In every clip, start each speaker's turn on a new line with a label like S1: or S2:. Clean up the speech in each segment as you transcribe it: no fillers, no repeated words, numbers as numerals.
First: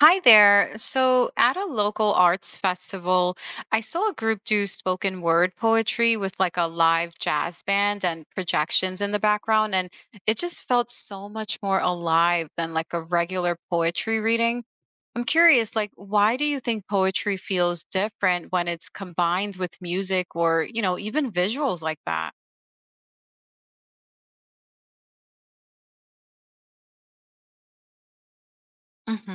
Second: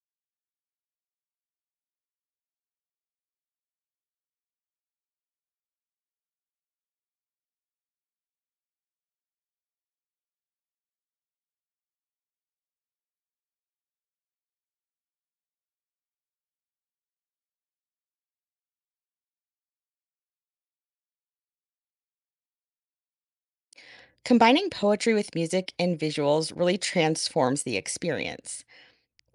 S1: Hi there. So, at a local arts festival, I saw a group do spoken word poetry with like a live jazz band and projections in the background. And it just felt so much more alive than like a regular poetry reading. I'm curious, like, why do you think poetry feels different when it's combined with music or even visuals like that?
S2: Combining poetry with music and visuals really transforms the experience.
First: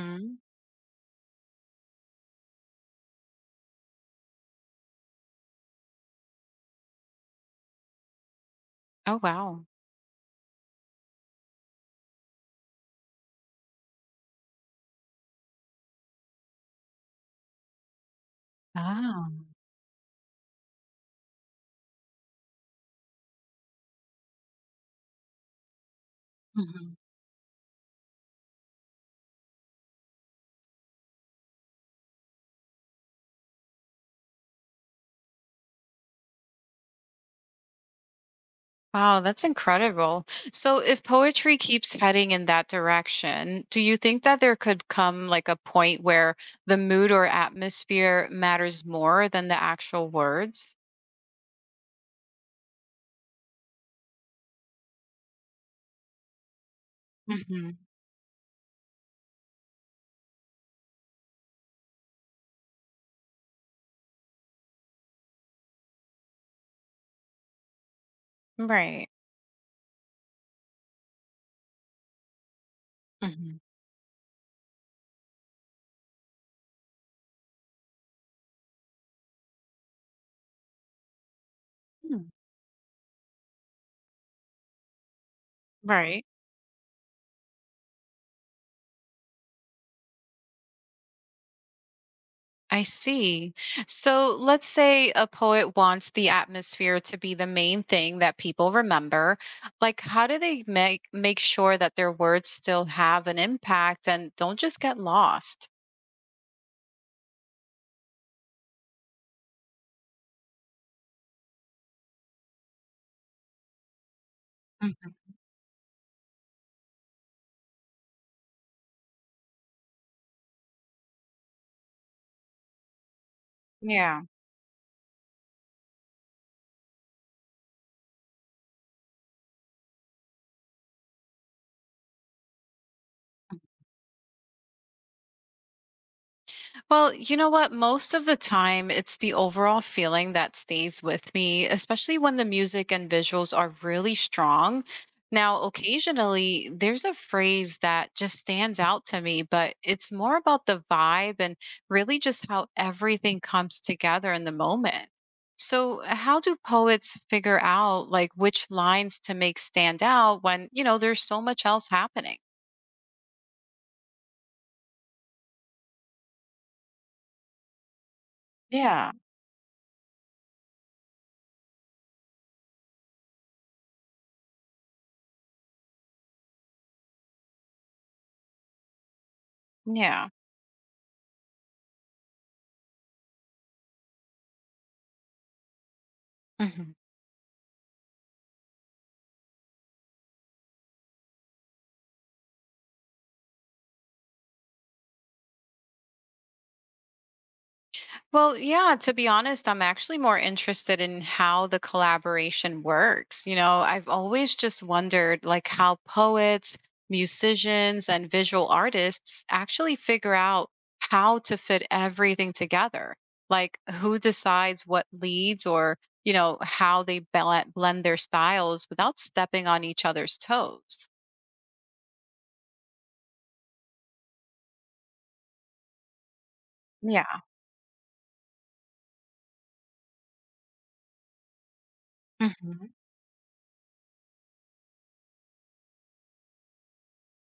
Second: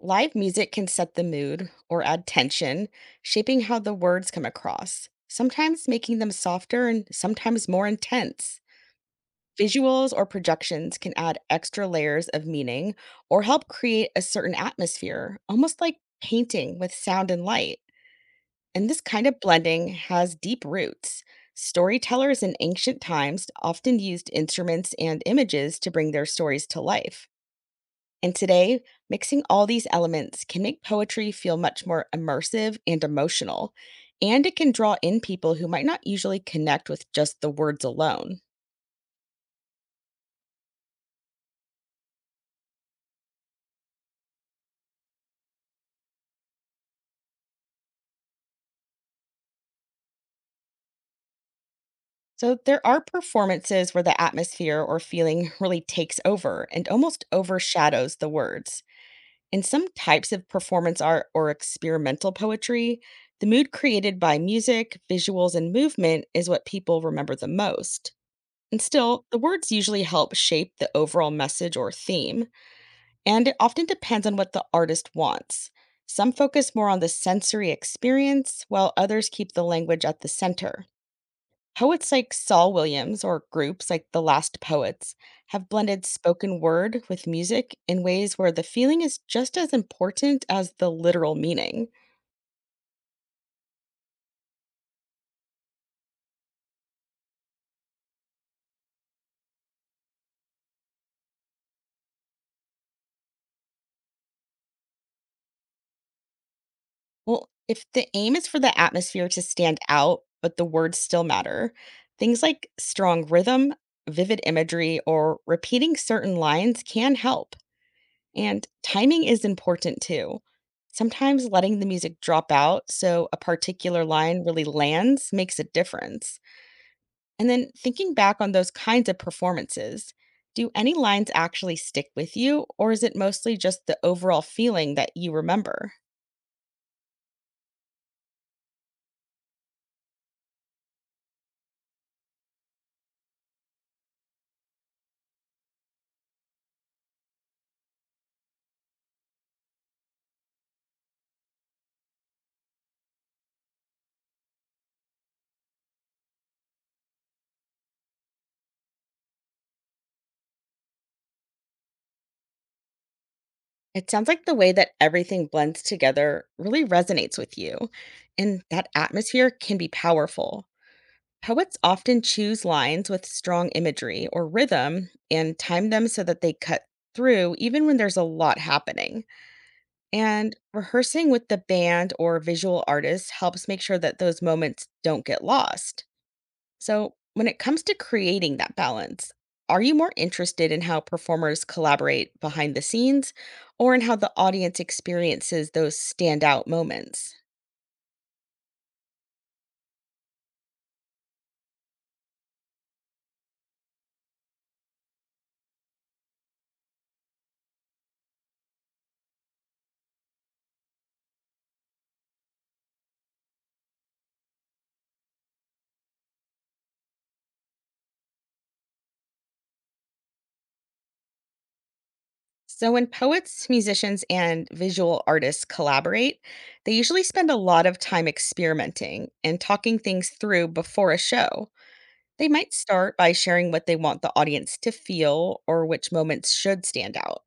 S2: Live music can set the mood or add tension, shaping how the words come across, sometimes making them softer and sometimes more intense.
S1: Oh, wow.
S2: Visuals or projections can add extra layers of meaning or help create a certain atmosphere, almost like painting with sound and light. And this kind
S1: Wow.
S2: of blending has deep roots. Storytellers in ancient times often used instruments and images to bring their stories to life. And today, mixing all these elements can make poetry feel much more immersive and emotional. And it can draw in people who might not usually connect with just the words alone.
S1: Wow, that's incredible. So, if poetry keeps heading in that direction, do you think that there could come like a point where the mood or atmosphere matters more than the actual words?
S2: So, there are performances where the atmosphere or feeling really takes over and almost
S1: Hmm.
S2: overshadows the words. In some types of performance art or experimental poetry, the mood created by music, visuals, and movement is what people remember the most. And
S1: Right.
S2: still, the words usually help shape the overall message or theme, and it
S1: Hmm.
S2: often depends on what the artist wants. Some focus more on the sensory experience, while others keep the language at the center. Poets like Saul Williams or groups like The Last Poets have blended
S1: Right.
S2: spoken word with music in ways where the feeling is just as important as the literal meaning.
S1: I see. So, let's say a poet wants the atmosphere to be the main thing that people remember. Like, how do they make sure that their words still have an impact and don't just get lost?
S2: Well, if the aim is for the atmosphere to stand out, but the words still matter, things like strong rhythm, vivid imagery,
S1: Mhm.
S2: or repeating certain lines can help. And timing is important too. Sometimes letting the music drop out so a particular
S1: Yeah.
S2: line really lands makes a difference. And then thinking back on those kinds of performances, do any lines actually stick with you, or is it mostly just the overall feeling that you remember?
S1: Well, you know what? Most of the time, it's the overall feeling that stays with me, especially when the music and visuals are really strong. Now, occasionally, there's a phrase that just stands out to me, but it's more about the vibe and really just how everything comes together in the moment. So, how do poets figure out like which lines to make stand out when there's so much else happening?
S2: It sounds like the way that everything blends together really resonates with you, and that
S1: Yeah,
S2: atmosphere can be powerful. Poets often choose lines with strong imagery or rhythm and time them so that they cut through even when there's a lot happening.
S1: yeah.
S2: And rehearsing with the band or visual artist helps make sure that those moments don't get lost.
S1: Mhm.
S2: So, when it comes to creating that balance, are you more interested in how performers collaborate behind the scenes or in how the audience experiences those standout moments?
S1: Well, yeah, to be honest, I'm actually more interested in how the collaboration works. I've always just wondered like how poets, musicians, and visual artists actually figure out how to fit everything together. Like who decides what leads or how they blend their styles without stepping on each other's toes.
S2: So, when poets, musicians, and visual artists collaborate, they usually
S1: Yeah.
S2: spend a lot of time experimenting and talking things through before a show. They might
S1: Hmm.
S2: start by sharing what they want the audience to feel or which moments should stand out.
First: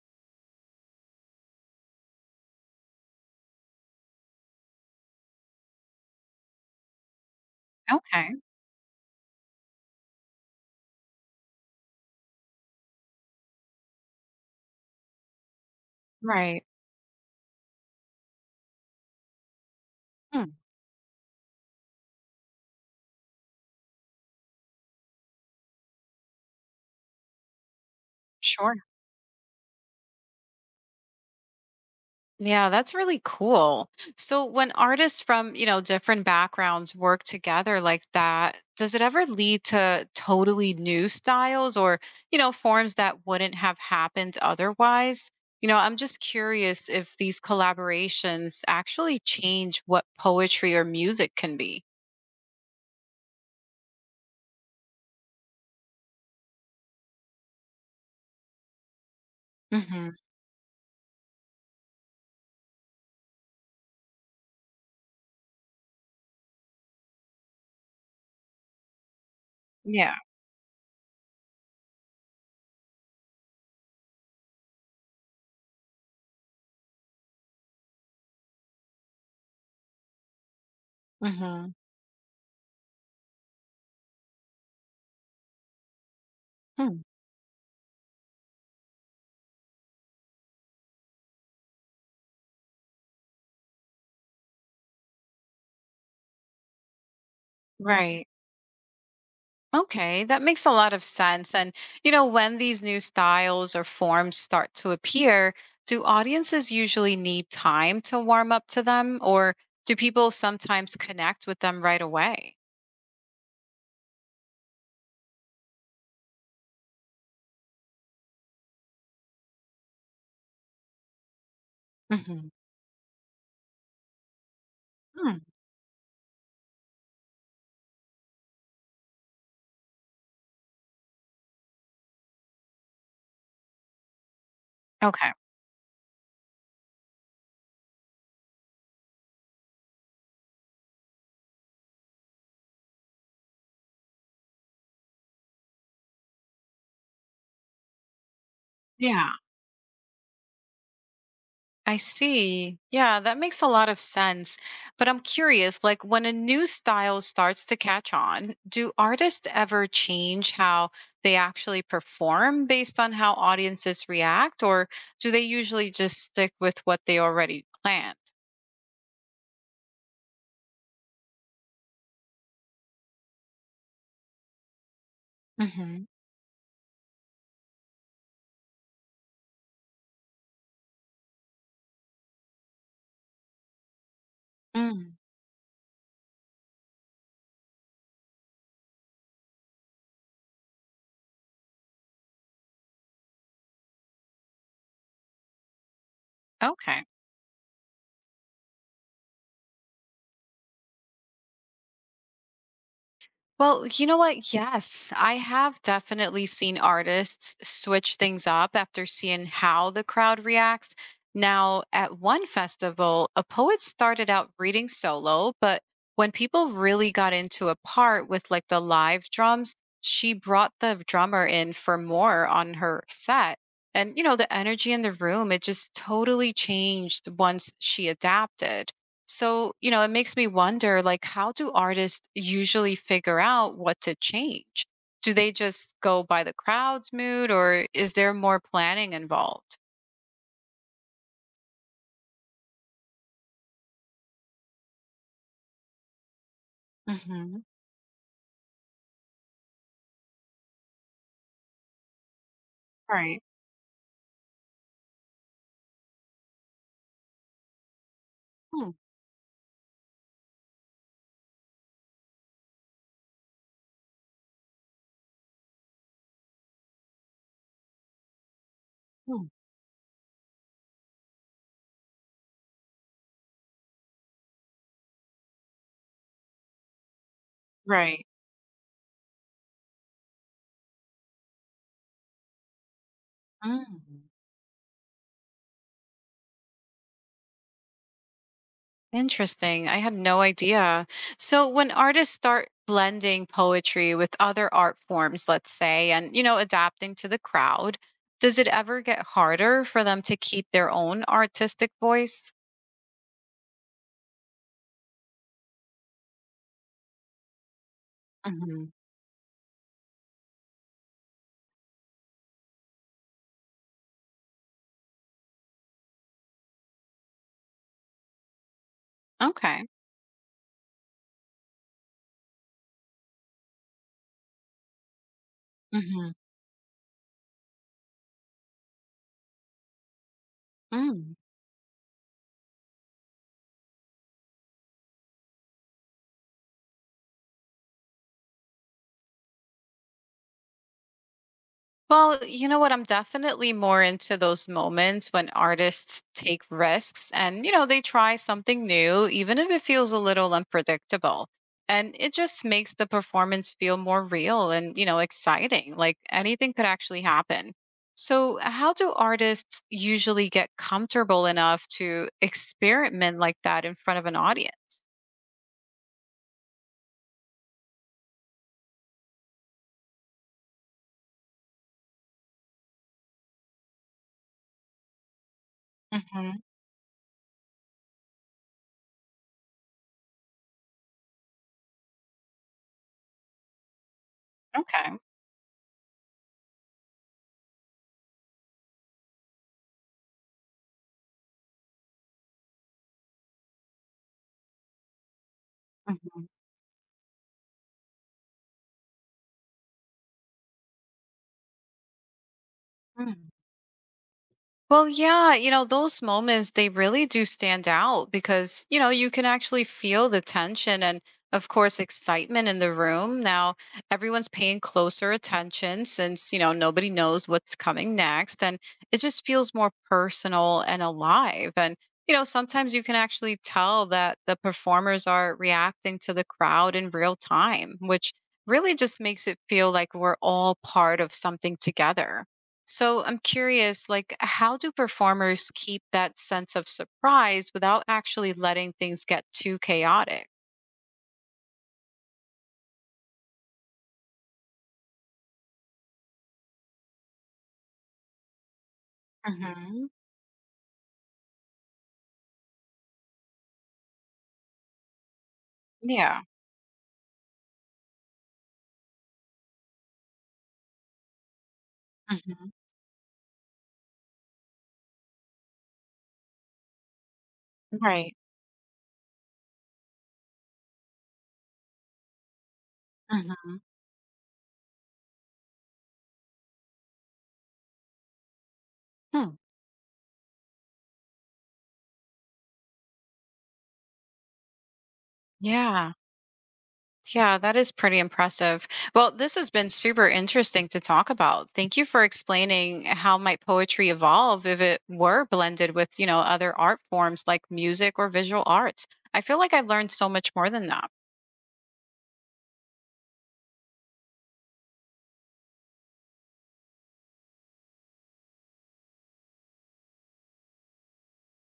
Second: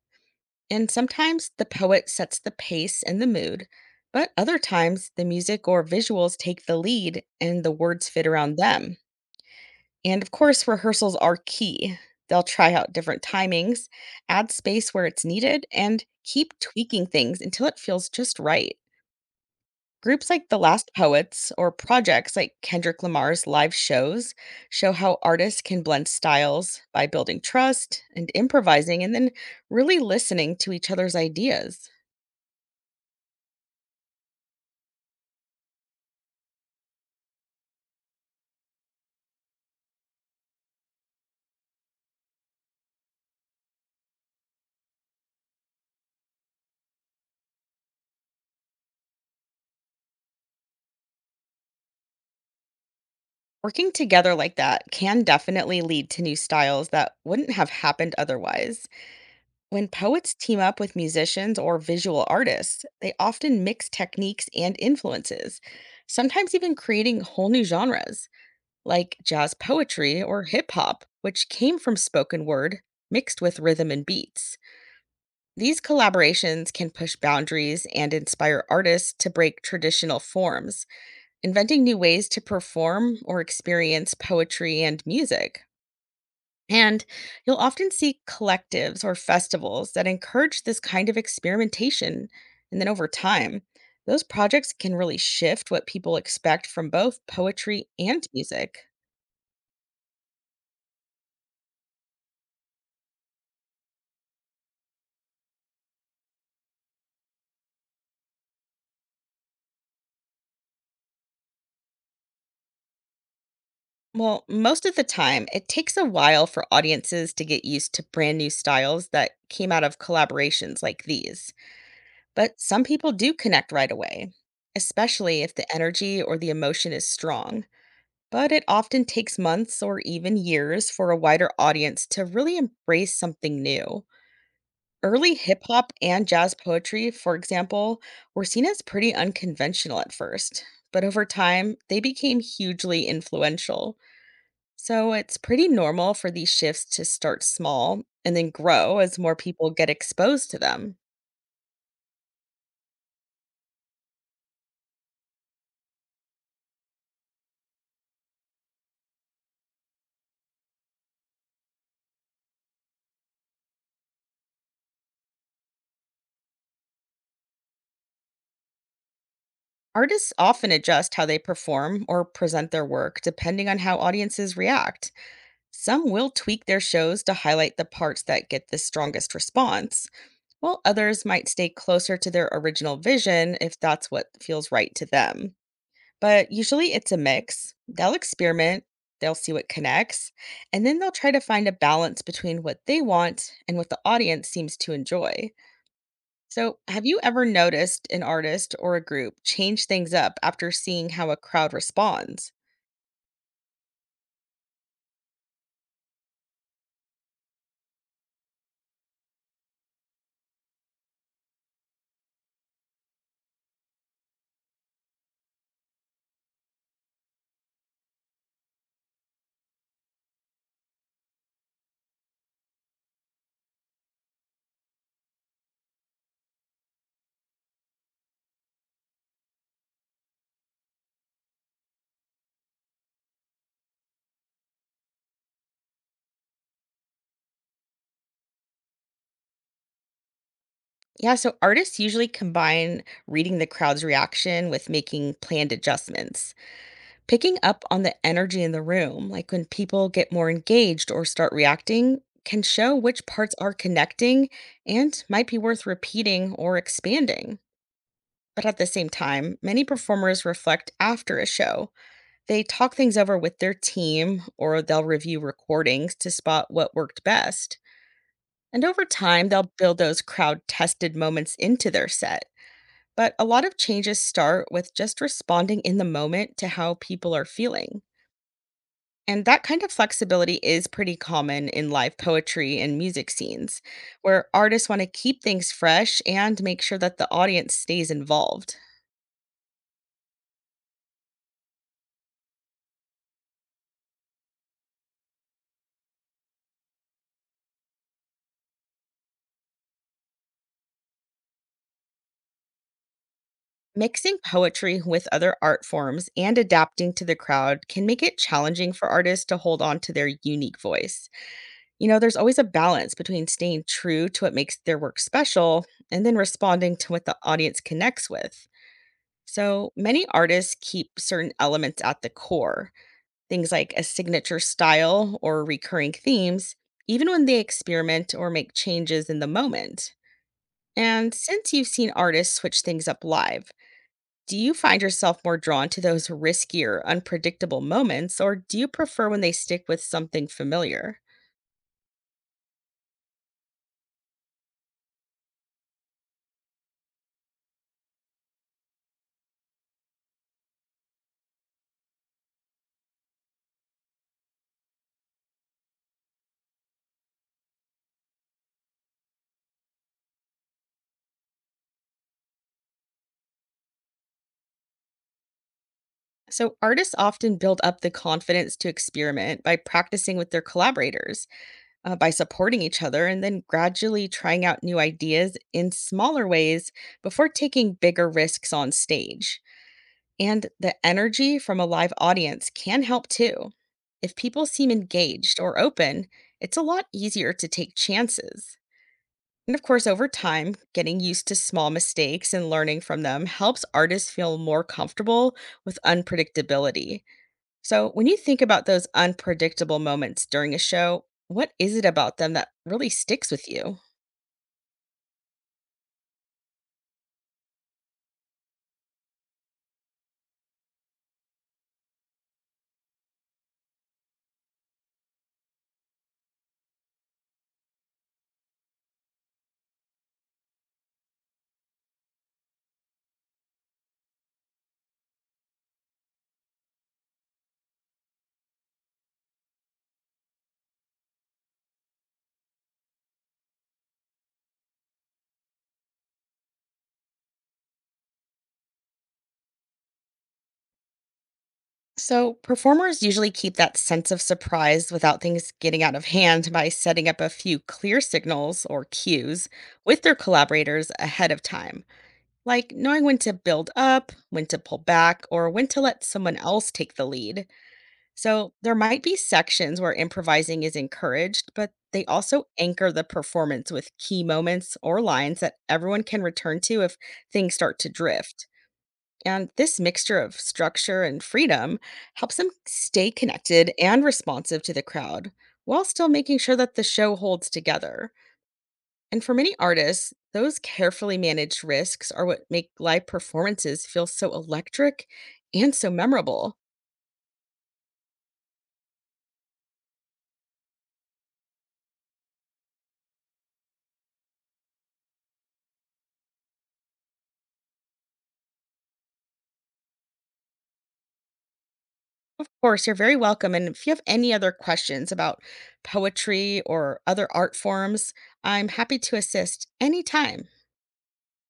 S2: And sometimes the poet sets the pace and the mood, but other times the music or visuals take the lead and the words fit
S1: Okay.
S2: around them. And of course, rehearsals are key. They'll try out different timings, add space where it's needed, and keep
S1: Right.
S2: tweaking things until it feels just right. Groups
S1: Hmm.
S2: like The Last Poets or projects like Kendrick Lamar's live shows show how artists can blend styles by building trust and
S1: Sure.
S2: improvising and then really listening to each other's ideas.
S1: Yeah, that's really cool. So when artists from different backgrounds work together like that, does it ever lead to totally new styles or forms that wouldn't have happened otherwise? I'm just curious if these collaborations actually change what poetry or music can be.
S2: Working together like that can definitely lead to new styles that wouldn't have happened otherwise. When
S1: Mhm.
S2: poets team up with musicians or visual artists, they often mix techniques and influences, sometimes even creating whole new genres, like jazz
S1: Yeah.
S2: poetry or hip hop, which came from spoken word mixed with rhythm and beats. These collaborations can push boundaries and inspire artists to break traditional forms,
S1: Mhm.
S2: inventing new ways to perform or experience poetry and music.
S1: Hmm.
S2: And you'll often see collectives or festivals that encourage this kind of experimentation. And then over time, those projects can really shift what people expect from both poetry
S1: Right.
S2: and music.
S1: Okay, that makes a lot of sense. And when these new styles or forms start to appear, do audiences usually need time to warm up to them, or do people sometimes connect with them right away?
S2: Well, most of the time, it takes a while for audiences to get used to brand new styles that came out of collaborations like these.
S1: Hmm.
S2: But some people do connect right away,
S1: Hmm.
S2: especially if the energy or the emotion is strong. But it often takes months or even years for a wider audience to really embrace something new.
S1: Okay.
S2: Early hip hop and jazz poetry, for example, were seen as pretty unconventional at first, but over time, they became hugely influential. So it's pretty normal for these shifts to start small and then grow as
S1: Yeah.
S2: more people get exposed to them.
S1: I see. Yeah, that makes a lot of sense. But I'm curious, like when a new style starts to catch on, do artists ever change how they actually perform based on how audiences react, or do they usually just stick with what they already planned?
S2: Artists often adjust how they perform or present their work depending on how audiences react.
S1: Hmm.
S2: Some will tweak their shows to highlight the parts that get the strongest response, while others might stay closer to their original vision if that's what feels right to
S1: Mm,
S2: them. But usually it's a mix. They'll experiment, they'll see what connects, and then they'll try to find a balance between what they want and what the audience seems to enjoy. So,
S1: okay.
S2: have you ever noticed an artist or a group change things up after seeing how a crowd responds?
S1: Well, you know what? Yes, I have definitely seen artists switch things up after seeing how the crowd reacts. Now, at one festival, a poet started out reading solo, but when people really got into a part with like the live drums, she brought the drummer in for more on her set. And the energy in the room, it just totally changed once she adapted. So, it makes me wonder like how do artists usually figure out what to change? Do they just go by the crowd's mood or is there more planning involved?
S2: Yeah, so artists usually combine reading the crowd's reaction with making planned adjustments, picking
S1: Hmm.
S2: up on the energy in the room, like when people get more engaged or start reacting. Can show which
S1: Right.
S2: parts are connecting and might be worth repeating or expanding. But at the
S1: Hmm,
S2: same time, many performers reflect after a show. They talk things over with their team or they'll review recordings to spot what worked best. And over
S1: hmm.
S2: time, they'll build those crowd tested moments into their set. But a lot of changes start with just responding in the moment to how people are feeling.
S1: Right.
S2: And that kind of flexibility is pretty common in live poetry and music scenes,
S1: Mm.
S2: where artists want to keep things fresh and make sure that the audience stays involved.
S1: Interesting. I had no idea. So when artists start blending poetry with other art forms, let's say, and adapting to the crowd, does it ever get harder for them to keep their own artistic voice?
S2: Mixing poetry with other art forms and adapting to the crowd can make it
S1: Hmm.
S2: challenging for artists to hold on to their unique voice. You know, there's always a balance between staying true to what makes their work special and then responding to what the audience connects with.
S1: Okay.
S2: So many artists keep certain elements at the core, things like a signature style or recurring
S1: Mhm.
S2: themes, even when they experiment or make changes in the moment.
S1: Mm.
S2: And since you've seen artists switch things up live, do you find yourself more drawn to those riskier, unpredictable moments, or do you prefer when they stick with something familiar?
S1: Well, you know what? I'm definitely more into those moments when artists take risks and they try something new, even if it feels a little unpredictable. And it just makes the performance feel more real and exciting. Like anything could actually happen. So, how do artists usually get comfortable enough to experiment like that in front of an audience?
S2: So, artists often build up the confidence to experiment by practicing with their collaborators, by supporting each other, and then gradually trying out new ideas in smaller
S1: Hmm.
S2: ways before taking bigger risks on stage. And the energy from a live audience can help too. If people seem
S1: Okay.
S2: engaged or open, it's a lot easier to take chances. And of course, over time, getting used to small mistakes and learning from them helps artists feel more comfortable with
S1: Mhm.
S2: unpredictability. So, when you think about those unpredictable moments during a show, what is it about them that really
S1: Mm.
S2: sticks with you?
S1: Well, yeah, those moments, they really do stand out because you can actually feel the tension and, of course, excitement in the room. Now, everyone's paying closer attention since nobody knows what's coming next. And it just feels more personal and alive. And sometimes you can actually tell that the performers are reacting to the crowd in real time, which really just makes it feel like we're all part of something together. So I'm curious, like, how do performers keep that sense of surprise without actually letting things get too chaotic?
S2: So, performers usually keep that sense of surprise without things getting out of hand by setting up a few clear signals or cues
S1: Hmm.
S2: with their collaborators ahead of time, like knowing when to build up, when to pull back, or when to let
S1: Yeah.
S2: someone else take the lead. So, there might be sections where improvising is encouraged, but they also
S1: Hmm.
S2: anchor the performance with key moments or lines that everyone can return to if things start to
S1: Right.
S2: drift. And this mixture of structure and freedom helps him stay
S1: Hmm.
S2: connected and responsive to the crowd while still making sure that the show holds together. And for
S1: Hmm.
S2: many artists, those carefully managed risks are what make live performances feel so electric and so
S1: Yeah.
S2: memorable.
S1: Yeah, that is pretty impressive. Well, this has been super interesting to talk about. Thank you for explaining how might poetry evolve if it were blended with other art forms like music or visual arts. I feel like I learned so much more than that.
S2: Of course, you're very welcome. And if you have any other questions about poetry or other art forms, I'm happy to assist anytime.